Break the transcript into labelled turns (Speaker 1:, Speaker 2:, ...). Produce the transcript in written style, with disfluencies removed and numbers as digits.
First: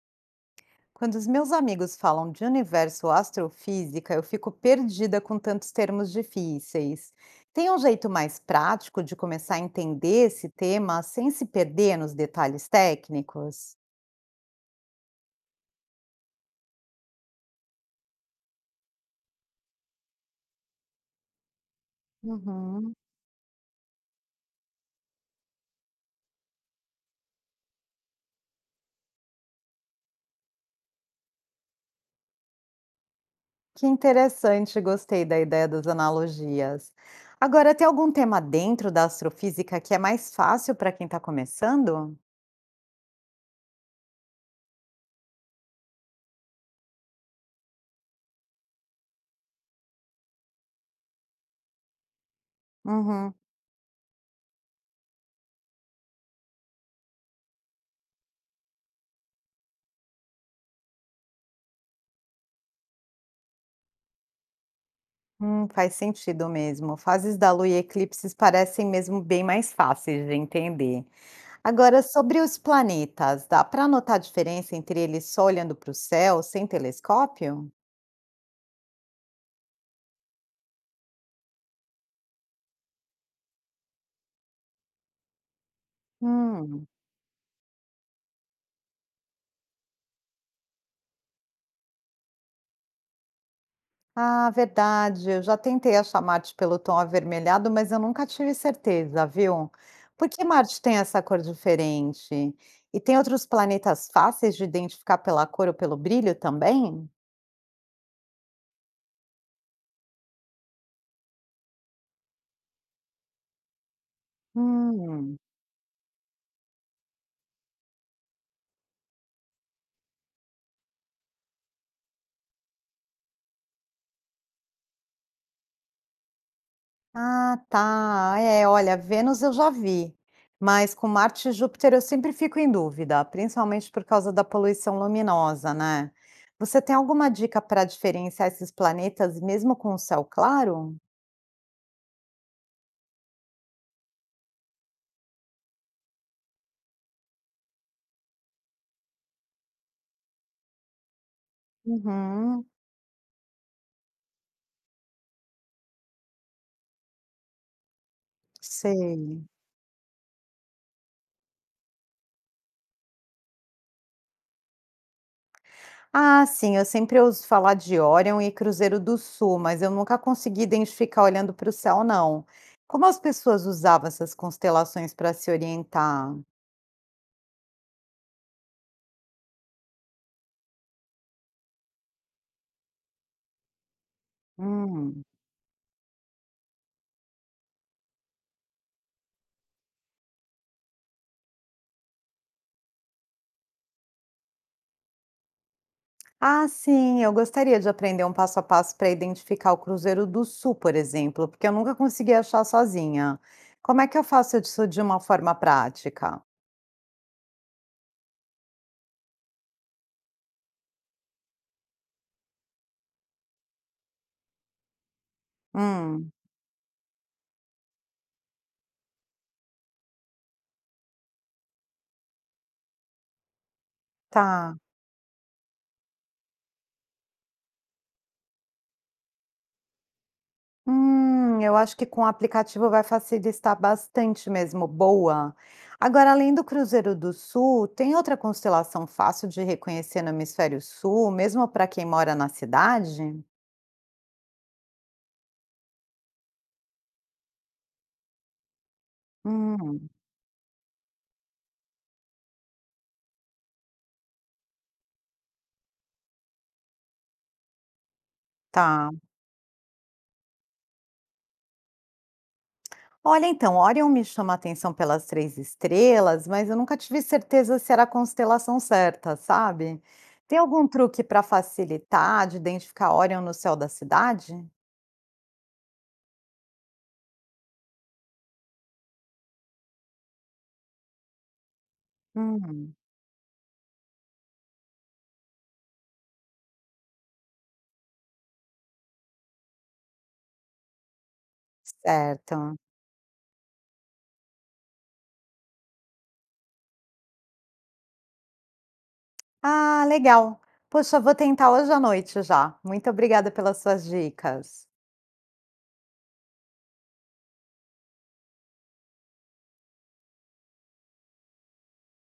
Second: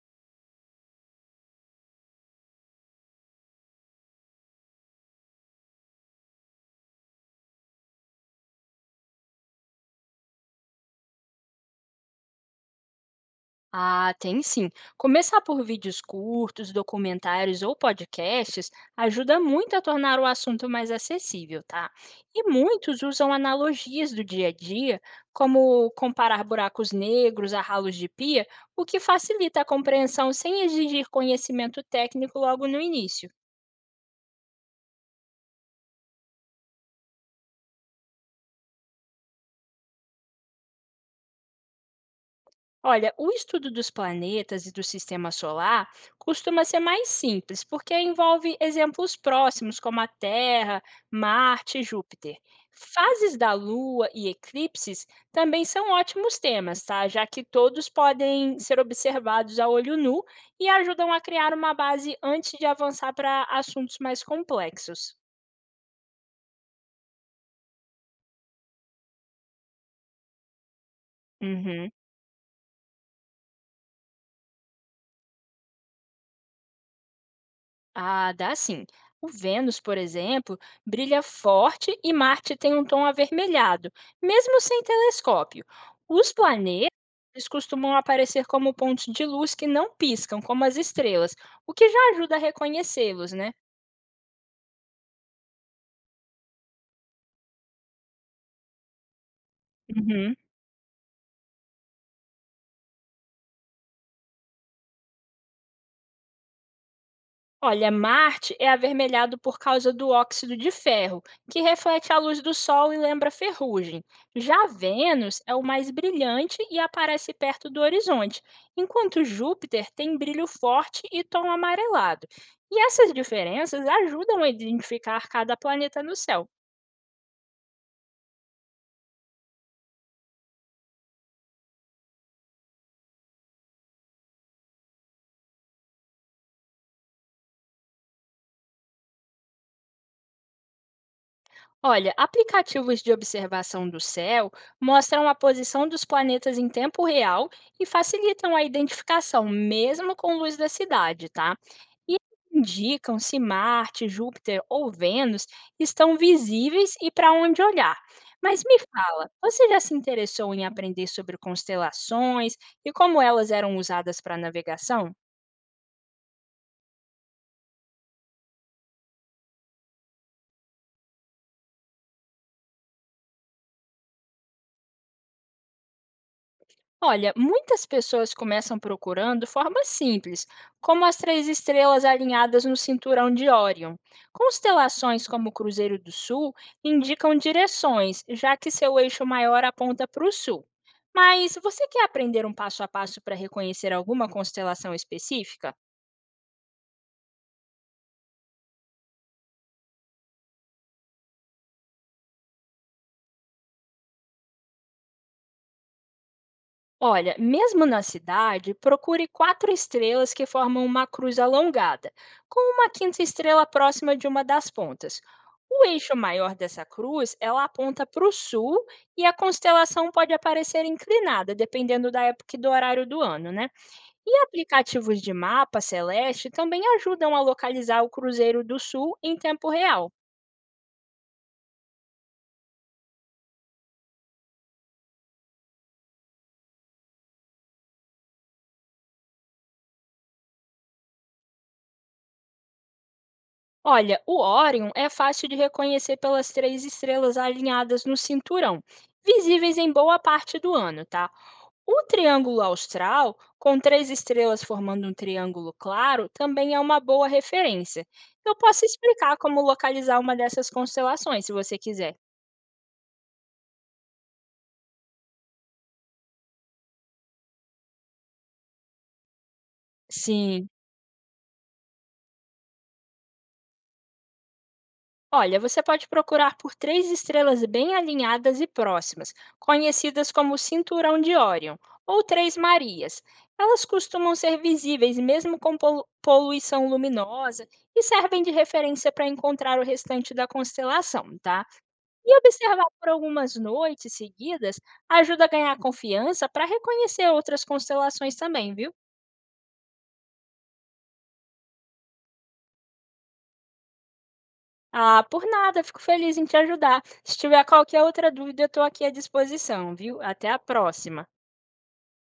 Speaker 1: Quando os meus amigos falam de universo ou astrofísica, eu fico perdida com tantos termos difíceis. Tem um jeito mais prático de começar a entender esse tema sem se perder nos detalhes técnicos?
Speaker 2: Ah, tem sim. Começar por vídeos curtos, documentários ou podcasts ajuda muito a tornar o assunto mais acessível, tá? E
Speaker 1: Uhum.
Speaker 2: muitos usam analogias do dia a dia, como comparar buracos negros a ralos de pia, o que facilita a compreensão sem exigir conhecimento técnico logo no início.
Speaker 1: Que interessante, gostei da ideia das analogias. Agora, tem algum tema dentro da astrofísica que é mais fácil para quem está começando?
Speaker 2: Olha, o estudo dos planetas e do sistema solar costuma ser mais simples, porque envolve exemplos próximos, como a Terra, Marte e Júpiter.
Speaker 1: Uhum.
Speaker 2: Fases da Lua e eclipses também são ótimos temas, tá? Já que todos podem ser observados a olho nu e ajudam a criar uma base antes de avançar para assuntos mais complexos.
Speaker 1: Faz sentido mesmo. Fases da Lua e eclipses parecem mesmo bem mais fáceis de entender.
Speaker 2: Uhum.
Speaker 1: Agora, sobre os planetas, dá para notar a diferença entre eles só olhando para o céu, sem telescópio?
Speaker 2: Ah, dá sim. O Vênus, por exemplo, brilha forte e Marte tem um tom avermelhado, mesmo sem telescópio. Os
Speaker 1: Hum.
Speaker 2: planetas eles costumam aparecer como pontos de luz que não piscam, como as estrelas, o que já ajuda a reconhecê-los, né?
Speaker 1: Ah, verdade. Eu já tentei achar Marte pelo tom avermelhado, mas eu nunca tive certeza, viu? Por
Speaker 2: Uhum.
Speaker 1: que Marte tem essa cor diferente? E tem outros planetas fáceis de identificar pela cor ou pelo brilho também?
Speaker 2: Olha, Marte é avermelhado por causa do óxido de ferro, que reflete a luz do Sol e lembra ferrugem. Já
Speaker 1: Hum.
Speaker 2: Vênus é o mais brilhante e aparece perto do horizonte, enquanto Júpiter tem brilho forte e tom amarelado. E essas diferenças ajudam a identificar cada planeta no céu.
Speaker 1: Ah, tá. É, olha, Vênus eu já vi, mas com Marte e Júpiter eu sempre fico em dúvida, principalmente por causa da poluição luminosa, né? Você tem alguma dica para diferenciar esses planetas mesmo com o céu claro?
Speaker 2: Olha, aplicativos de observação do céu mostram a posição dos planetas em tempo real e facilitam a identificação, mesmo com luz da cidade, tá? E
Speaker 1: Uhum,
Speaker 2: indicam se Marte, Júpiter ou Vênus estão visíveis e para onde olhar. Mas me fala,
Speaker 1: sei.
Speaker 2: você já se interessou em aprender sobre constelações e como elas eram usadas para navegação?
Speaker 1: Ah, sim, eu sempre ouço falar de Órion e Cruzeiro do Sul, mas eu nunca consegui identificar olhando para o céu, não. Como as pessoas usavam essas constelações para se orientar?
Speaker 2: Olha, muitas pessoas começam procurando formas simples, como as três estrelas alinhadas no cinturão de Órion.
Speaker 1: Hum.
Speaker 2: Constelações como o Cruzeiro do Sul indicam direções, já que seu eixo maior aponta para o sul. Mas você quer aprender um passo a passo para reconhecer alguma constelação específica?
Speaker 1: Ah, sim, eu gostaria de aprender um passo a passo para identificar o Cruzeiro do Sul, por exemplo, porque eu nunca consegui achar sozinha. Como é que eu faço isso de uma forma prática?
Speaker 2: Olha, mesmo na cidade, procure quatro estrelas que formam uma cruz alongada, com uma quinta estrela próxima de uma das pontas. O eixo
Speaker 1: Hum,
Speaker 2: maior dessa cruz, ela aponta para o sul e a constelação pode aparecer inclinada, dependendo da época e do horário do ano, né? E
Speaker 1: tá.
Speaker 2: aplicativos de mapa celeste também ajudam a localizar o Cruzeiro do Sul em tempo real.
Speaker 1: Eu acho que com o aplicativo vai facilitar bastante mesmo. Boa. Agora, além do Cruzeiro do Sul, tem outra constelação fácil de reconhecer no hemisfério sul, mesmo para quem mora na cidade?
Speaker 2: Olha, o Órion é fácil de reconhecer pelas três estrelas alinhadas no cinturão, visíveis em
Speaker 1: Hum,
Speaker 2: boa parte do ano, tá? O Triângulo Austral, com três estrelas formando um triângulo claro, também é uma boa referência. Eu posso
Speaker 1: tá.
Speaker 2: explicar como localizar uma dessas constelações, se você quiser.
Speaker 1: Olha, então, Orion me chama a atenção pelas três estrelas, mas eu nunca tive certeza se era a constelação certa, sabe? Tem
Speaker 2: Sim.
Speaker 1: algum truque para facilitar de identificar Orion no céu da cidade?
Speaker 2: Olha, você pode procurar por três estrelas bem alinhadas e próximas, conhecidas como Cinturão de Órion ou Três
Speaker 1: Hum,
Speaker 2: Marias. Elas costumam ser visíveis mesmo com poluição luminosa e servem de referência para encontrar o restante da constelação, tá? E
Speaker 1: certo.
Speaker 2: observar por algumas noites seguidas ajuda a ganhar confiança para reconhecer outras constelações também, viu?
Speaker 1: Ah, legal. Poxa, vou tentar hoje à noite já. Muito obrigada pelas suas dicas.
Speaker 2: Ah, por nada, fico feliz em te ajudar. Se tiver qualquer outra dúvida, eu estou aqui à disposição, viu? Até a próxima.